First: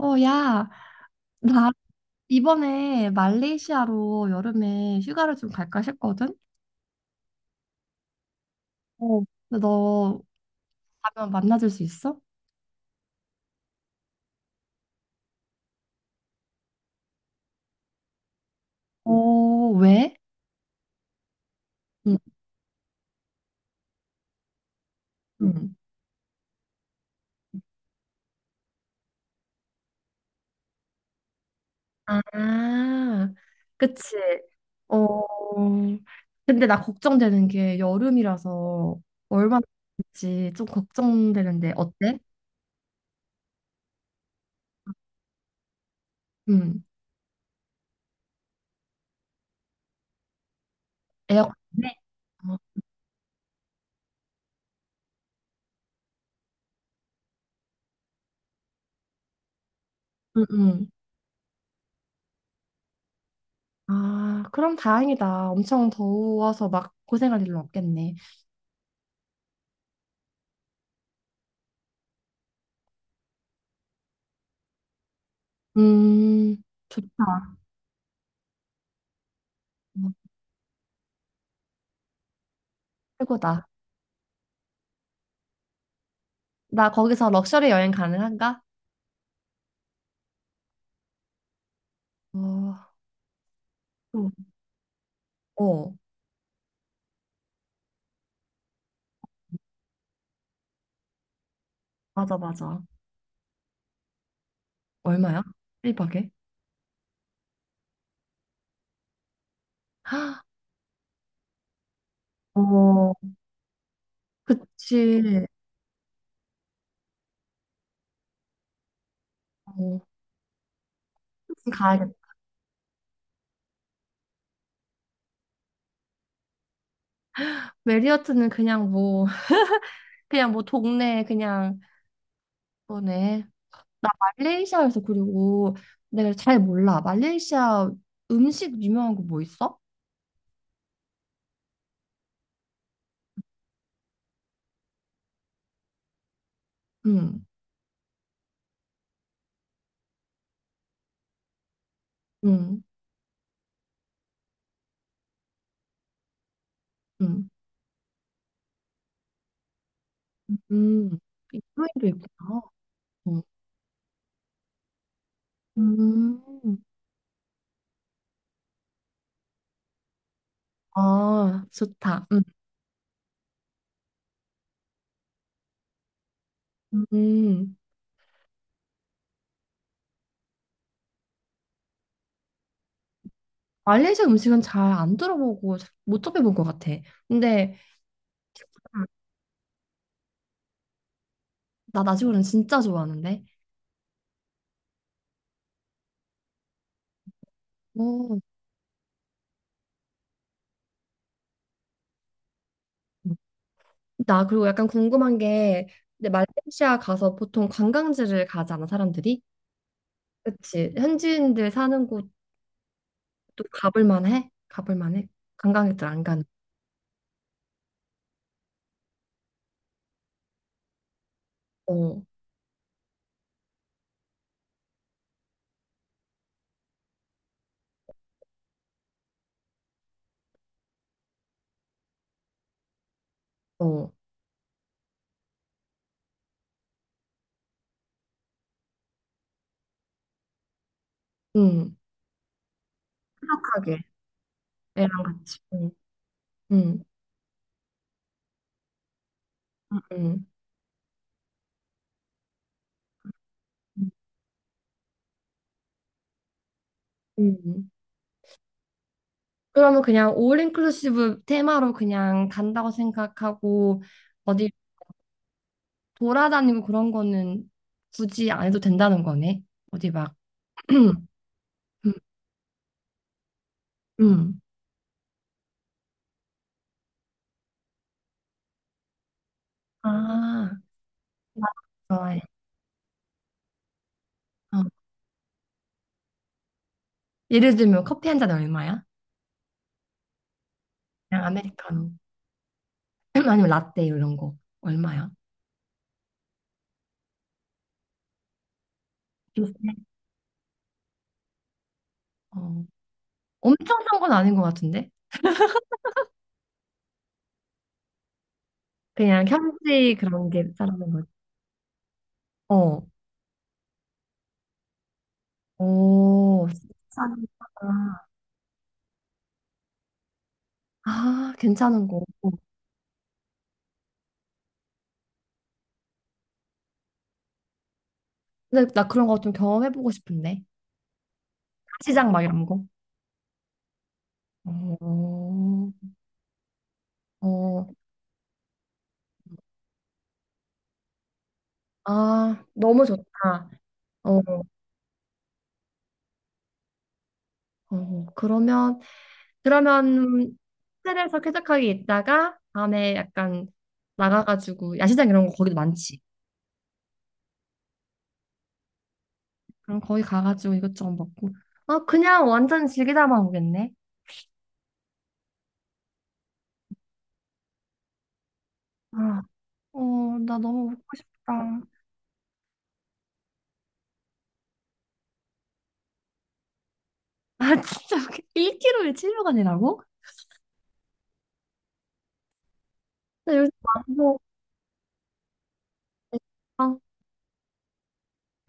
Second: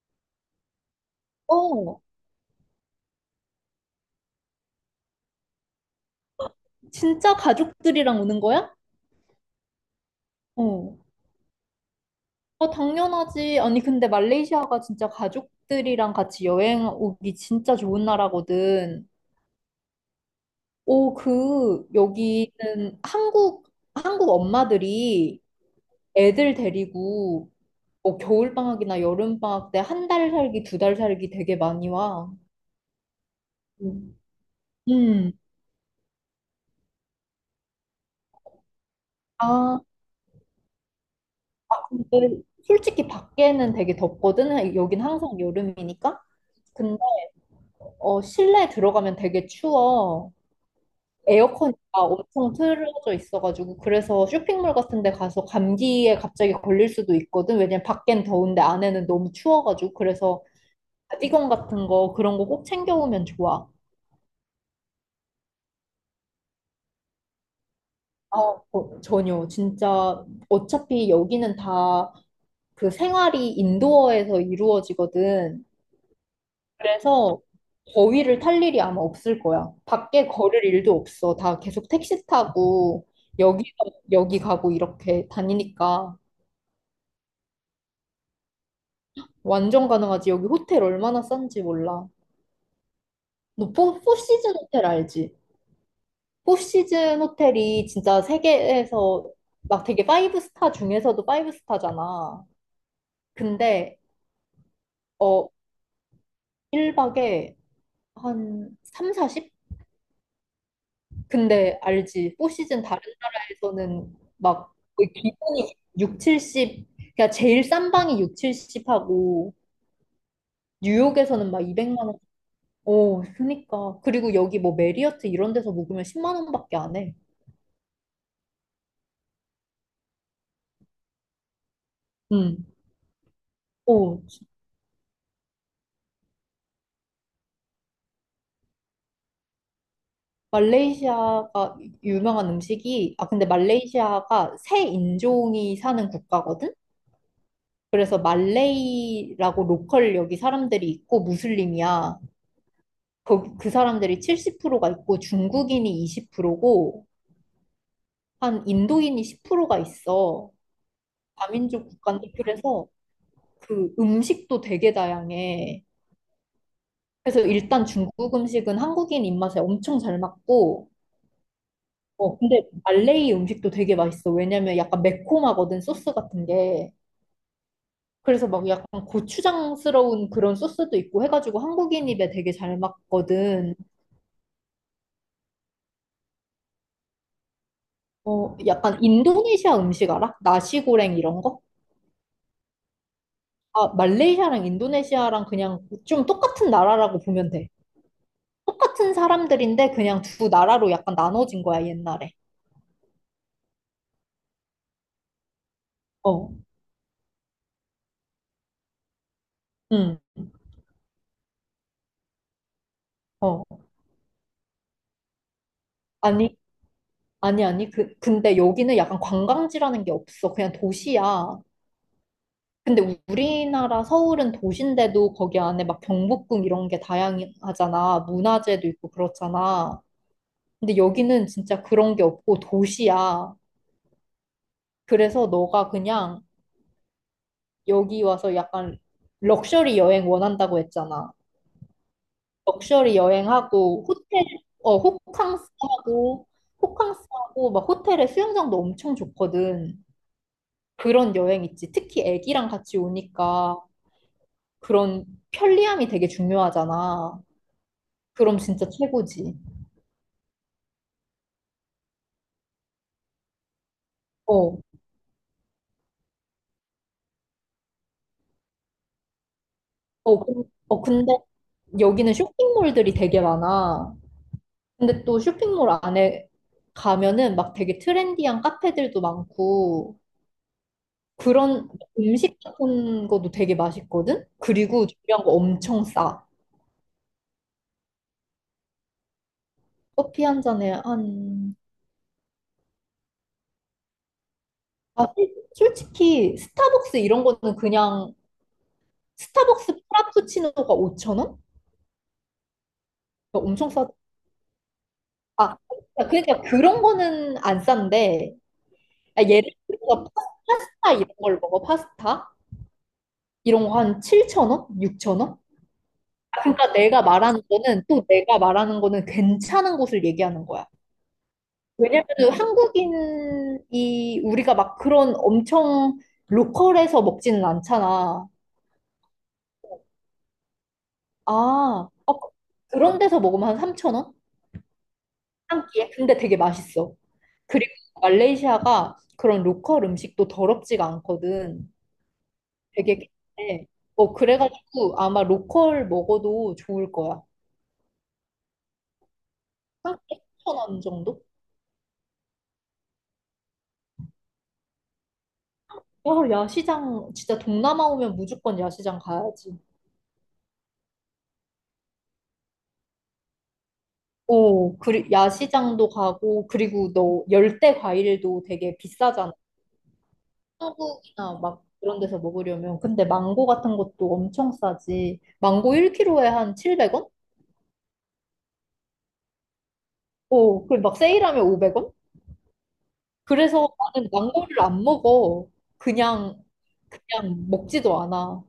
어, 야, 나 어, 이번에 말레이시아로 여름에 휴가를 좀 갈까 싶거든? 진짜 가족들이랑 오는 거야? 어. 근데 너 어. 가면 만나줄 수 있어? 어, 당연하지. 아니, 근데 말레이시아가 진짜 가족들이랑 같이 여행 오기 진짜 좋은 나라거든. 어, 왜? 오, 응, 여기는 한국 엄마들이 응. 애들 데리고 뭐 겨울방학이나 여름방학 때 한 달 살기, 두 달 살기 되게 많이 와. 아, 그치. 음. 어, 음. 근데 나 걱정되는 게 여름이라서 얼마나 아, 될지 좀 걱정되는데 어때? 근데 솔직히 밖에는 되게 덥거든. 여긴 항상 여름이니까. 응. 어, 실내 들어가면 되게 추워. 에어컨. 에어컨이 네. 막 엄청 어, 틀어져 있어가지고 그래서 쇼핑몰 같은 데 가서 감기에 갑자기 걸릴 수도 있거든. 왜냐면 밖엔 더운데 안에는 너무 추워가지고 그래서 응, 응. 가디건 같은 거 그런 거 꼭 챙겨오면 좋아. 아, 그럼 다행이다. 엄청 더워서 막 고생할 일은 없겠네. 아, 어, 전혀 진짜 어차피 여기는 다 그 생활이 인도어에서 이루어지거든. 음, 그래서 좋다. 거위를 탈 일이 아마 없을 거야. 밖에 어, 걸을 일도 없어. 다 계속 택시 타고 최고다. 여기 여기 가고 이렇게 다니니까 나 거기서 럭셔리 여행 가능한가? 완전 가능하지. 여기 호텔 얼마나 싼지 몰라. 어, 너 포, 또, 포시즌 호텔 알지? 어, 포시즌 호텔이 진짜 세계에서 막 되게 파이브 스타 중에서도 파이브 맞아, 스타잖아. 맞아. 근데 얼마야? 어 일박에. 1박에 한 3, 40? 아, 근데 알지. 포시즌 다른 어, 나라에서는 막 거의 그치. 기본이 6, 70, 그러니까 제일 싼 방이 6, 70 하고 어, 뉴욕에서는 막 200만 원. 가야겠다. 어, 그니까. 그리고 여기 뭐 메리어트 이런 데서 묵으면 10만 원밖에 안 해. 메리어트는 그냥 뭐, 그냥 뭐 동네, 그냥 응. 거네. 나 오, 말레이시아에서 그리고 내가 잘 몰라. 말레이시아 음식 유명한 거 뭐 있어? 말레이시아가 유명한 음식이, 아, 근데 말레이시아가 새 인종이 사는 국가거든? 응, 그래서 말레이라고 로컬 여기 사람들이 있고 무슬림이야. 응, 거기 그 사람들이 70%가 있고 중국인이 20%고 응, 한 인도인이 10%가 있어. 응. 다민족 인도에도 국가인데 있구나. 그래서 응. 그 음식도 되게 다양해. 음. 그래서 일단 중국 음식은 한국인 입맛에 엄청 잘 맞고 아, 좋다. 음. 근데 말레이 음식도 되게 맛있어. 왜냐면 약간 매콤하거든 소스 같은 게. 음. 그래서 막 약간 고추장스러운 그런 소스도 있고 해가지고 한국인 입에 되게 잘 맞거든. 말레이시아 음식은 잘 안 들어보고 잘 못 접해본 것 같아. 근데 어, 약간 아, 인도네시아 음식 알아? 나시고랭 이런 거? 나 나시고는 진짜 좋아하는데. 아, 말레이시아랑 인도네시아랑 그냥 좀 똑같은 나라라고 보면 돼. 오. 똑같은 사람들인데 그냥 두 나라로 약간 나눠진 거야, 옛날에. 나 그리고 약간 궁금한 게 근데 어, 말레이시아 가서 보통 관광지를 가잖아, 사람들이. 응, 그치. 현지인들 사는 곳도 어. 가볼 만해? 가볼 만해? 관광객들 안 가는. 아니, 아니, 아니. 근데 여기는 약간 관광지라는 게 없어. 그냥 도시야. 어, 근데 우리나라 서울은 도시인데도 거기 안에 막 경복궁 이런 게 다양하잖아. 문화재도 있고 그렇잖아. 근데 여기는 진짜 그런 게 없고 도시야. 어. 그래서 너가 그냥 여기 와서 약간 럭셔리 여행 원한다고 했잖아. 응. 럭셔리 푸석하게. 여행하고 호텔 어 애랑 같이. 응. 호캉스하고 응. 호캉스하고 막 호텔에 수영장도 엄청 좋거든. 응. 응. 그런 여행 있지. 특히 애기랑 같이 오니까 그런 편리함이 되게 중요하잖아. 응. 응. 그럼 진짜 최고지. 그러면 그냥 올 인클루시브 테마로 그냥 간다고 생각하고 어디 어, 돌아다니고 그런 거는 굳이 안 해도 된다는 거네. 어디 막 음, 근데 여기는 쇼핑몰들이 되게 많아. 음. 근데 또 쇼핑몰 안에 가면은 막 되게 트렌디한 카페들도 많고 아, 나 그런 좋아해. 음식 같은 것도 되게 맛있거든? 어. 그리고 중요한 거 엄청 싸. 예를 들면 커피 한 잔 얼마야? 커피 한 잔에 그냥 한, 아메리카노 아니면 라떼 이런 거 아, 얼마야? 솔직히 스타벅스 이런 거는 그냥 비슷해. 스타벅스 프라푸치노가 5천 원? 어. 그러니까 엄청 엄청 싸. 싼 건 아닌 것 같은데? 아, 그러니까 그런 거는 안 싼데, 아, 그냥 예를 현지 들어서 그런 게 싸라는 파스타 이런 거지. 걸 먹어, 파스타? 어. 이런 거 한 7천 원? 6천 원? 아, 오, 그러니까 내가 싸다. 말하는 거는 또 내가 말하는 거는 괜찮은 곳을 얘기하는 거야. 아, 괜찮은 거. 왜냐면은 한국인이 우리가 막 그런 엄청 로컬에서 먹지는 않잖아. 근데 나 그런 거 좀 경험해보고 싶은데. 아, 시장 어, 막 이런 거. 그런 데서 먹으면 한3천 원 한 어, 끼에? 근데 되게 맛있어. 어, 그리고 말레이시아가 그런 로컬 음식도 더럽지가 않거든. 아, 너무 되게 좋다. 깨끗해. 어, 어, 그래가지고 아마 로컬 먹어도 좋을 거야. 어, 그러면, 한3 그러면 천원 호텔에서 정도? 쾌적하게 있다가 밤에 약간 나가가지고 야시장 이런 거 거기도 많지. 야시장, 진짜 동남아 오면 무조건 야시장 가야지. 그럼 거기 가가지고 이것저것 먹고. 아, 그냥 완전 즐기다만 오겠네. 오, 야시장도 가고, 그리고 너 열대 과일도 되게 아, 비싸잖아. 어, 나 너무 먹고 한국이나 싶다. 막 그런 데서 먹으려면. 근데 망고 같은 것도 엄청 싸지. 망고 1kg에 한 700원? 아, 진짜. 1kg에 700원이라고? 오, 그리고 막 세일하면 500원? 나 요즘 그래서 안 나는 망고를 안 먹어. 그냥, 먹어. 그냥 먹지도 않아.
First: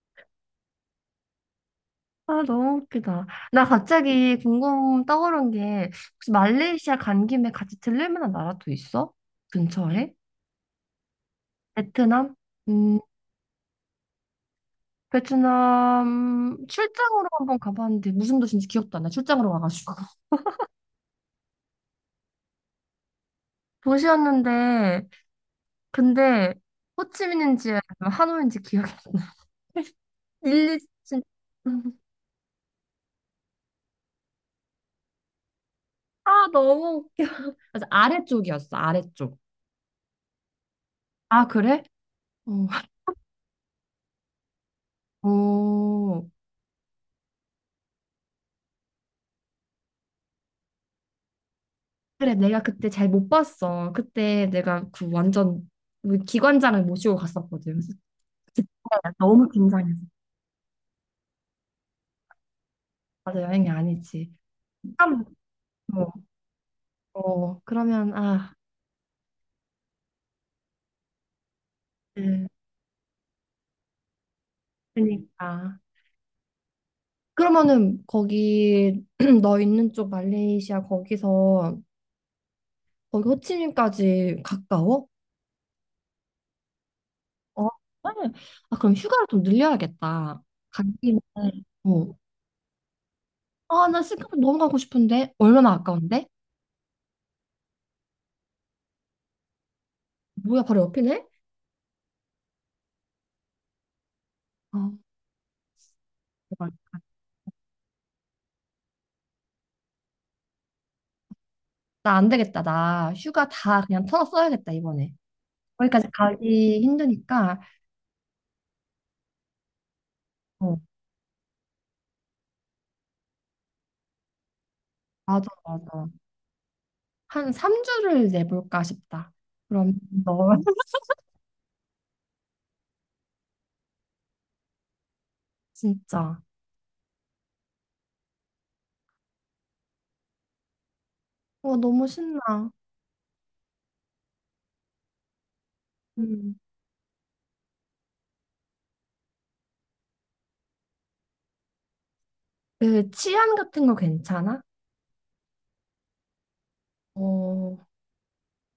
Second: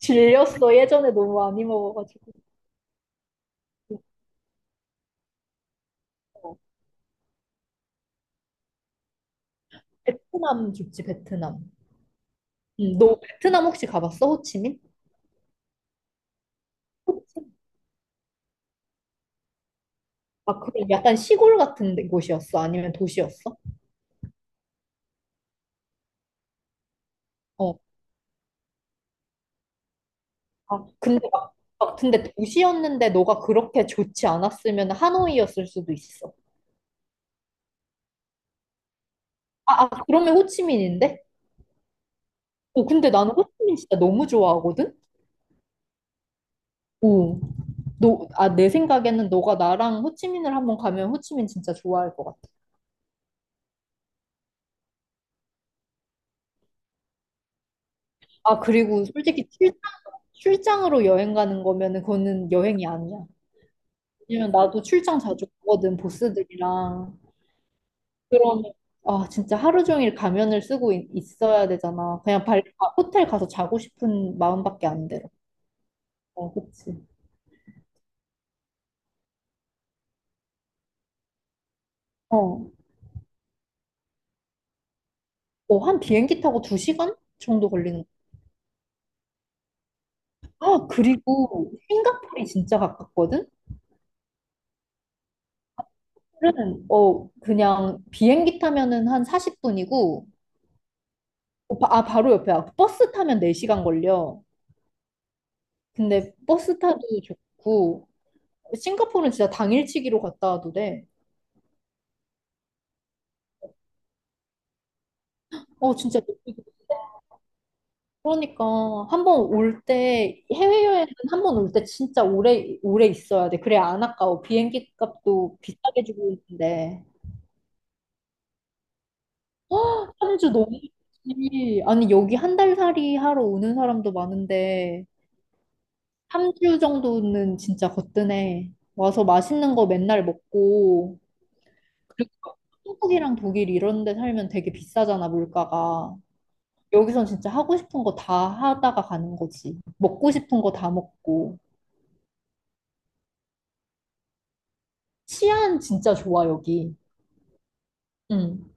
질렸어. 예전에 너무 많이 먹어가지고. 아, 너무 웃기다. 나 갑자기 궁금 떠오른 게, 혹시 그래서 말레이시아 간 김에 같이 들릴 만한 나라도 있어? 근처에? 베트남 좋지, 베트남. 베트남? 음, 너 베트남 혹시 가봤어? 호치민? 베트남 출장으로 한번 가봤는데, 무슨 도시인지 기억도 안 나. 출장으로 와가지고. 아, 그럼 약간 시골 같은 곳이었어? 아니면 도시였어? 도시였는데, 근데, 호치민인지 어. 아니면 하노이인지 기억이 일리 아, 진짜. 근데 막 근데 도시였는데 너가 그렇게 좋지 않았으면 하노이였을 수도 있어. 아, 너무 웃겨. 맞아, 아래쪽이었어, 아래쪽. 아, 아 그러면 호치민인데? 아, 그래? 어. 어, 근데 나는 호치민 진짜 너무 좋아하거든? 오. 오, 내 생각에는 너가 나랑 호치민을 한번 가면 호치민 진짜 좋아할 것 그래, 같아. 내가 그때 잘 못 봤어. 그때 내가 그 완전 우리 기관장을 모시고 갔었거든. 그래서 아, 그때 그리고 너무 솔직히 긴장했어. 출장으로 여행 가는 거면은 그거는 여행이 아니야. 맞아, 여행이 아니지. 왜냐면 나도 출장 참, 자주 가거든, 뭐, 보스들이랑. 어, 그러면, 아, 그러면 아, 진짜 하루 종일 가면을 쓰고 있어야 되잖아. 그냥 네, 호텔 가서 자고 싶은 마음밖에 안 들어. 그러니까. 어, 그치. 그러면은 거기 너 있는 쪽 말레이시아 거기서 어, 거기 호치민까지 가까워? 어, 한 비행기 타고 두 시간 어, 정도 걸리는 그래. 아, 그럼 휴가를 좀 늘려야겠다. 거야. 아, 가기는. 그리고 어. 싱가포르이 진짜 가깝거든? 아, 나 싱가포르 너무 가고 싶은데 얼마나 아까운데? 그 그냥 비행기 타면은 한 40분이고, 뭐야, 바로 옆이네? 아, 바로 옆이야. 버스 타면 4시간 걸려. 아, 근데 버스 타도 좋고, 싱가포르는 진짜 당일치기로 갔다 와도 돼. 나 안 되겠다. 나 휴가 다 그냥 털어 써야겠다, 이번에. 어, 거기까지 진짜 가기 힘드니까. 그러니까 한 번 올 때 어, 해외여행은 한 번 올 때 진짜 오래 오래 있어야 돼. 그래 안 아까워. 비행기 맞아, 값도 비싸게 맞아. 주고 있는데. 한 3주를 내볼까 싶다. 그럼 헉, 너 3주 너무 좋지. 아니 여기 한 달 살이 하러 오는 사람도 많은데 진짜. 3주 정도는 진짜 거뜬해. 와서 맛있는 거 맨날 먹고 어, 너무 그리고 신나. 한국이랑 독일 이런 데 살면 되게 비싸잖아 물가가. 음. 여기선 진짜 하고 싶은 거 다 하다가 가는 거지. 먹고 싶은 거 다 먹고. 그 치안 같은 거 괜찮아? 치안 진짜 좋아, 여기. 어, 응.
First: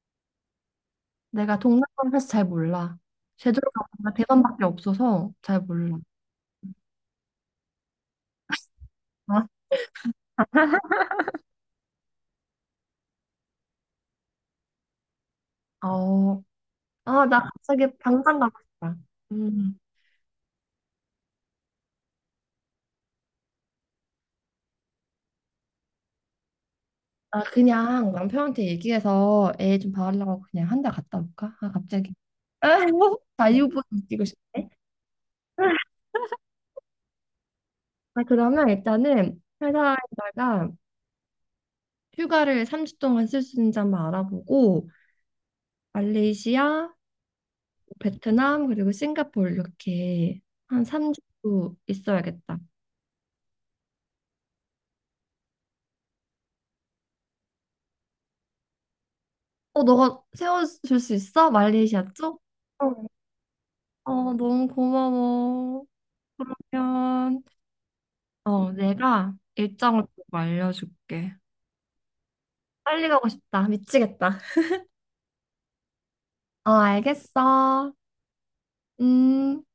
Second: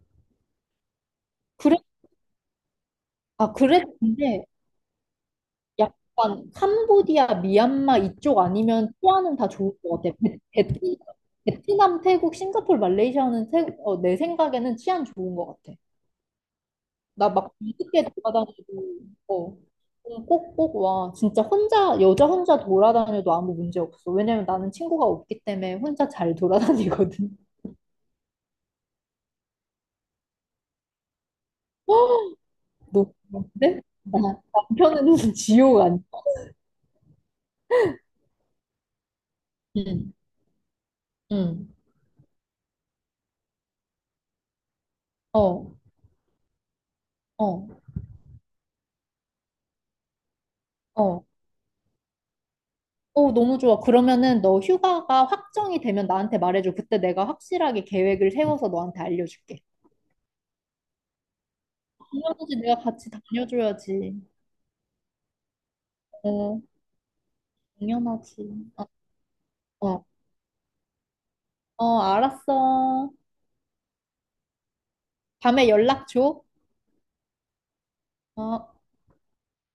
내가 그래, 동남아를 사실 잘 몰라. 아, 제주도가 그랬는데 대만밖에 없어서 잘 몰라. 약간 캄보디아, 미얀마 이쪽 아니면 치안은 아, 다 좋을 것 같아. 베트남, 태국, 싱가포르, 말레이시아는 내 생각에는 치안 좋은 것 같아. 어, 아, 나 나 막 갑자기 뒤늦게 당장 돌아다녀도 가고 싶다. 어, 음. 좀 꼭꼭 와. 진짜 혼자, 여자 혼자 돌아다녀도 아무 문제 없어. 왜냐면 나는 친구가 없기 때문에 혼자 잘 돌아다니거든. 아, 그냥 남편한테 얘기해서 애 좀 봐달라고 그냥 한 달 갔다 올까? 아, 갑자기. 너, 근데 자유분이 나 뛰고 싶네. 남편은 지옥 아니야. 아, 그러면 일단은 응. 회사에다가 응. 휴가를 3주 동안 쓸 수 있는지 한번 알아보고 어, 말레이시아, 어, 베트남, 그리고 싱가포르 이렇게 한 어. 3주 있어야겠다. 어, 너무 좋아. 그러면은 너 휴가가 확정이 되면 나한테 말해줘. 그때 내가 확실하게 계획을 세워서 너한테 알려줄게. 어, 너가 세워줄 수 있어? 말레이시아 쪽? 당연하지. 내가 어, 같이 다녀줘야지. 어, 너무 고마워. 어, 그러면 당연하지. 어, 어, 내가 일정을 어, 꼭 알려줄게. 어, 빨리 알았어. 가고 싶다. 미치겠다. 밤에 연락 줘. 어, 알겠어. 어. 음.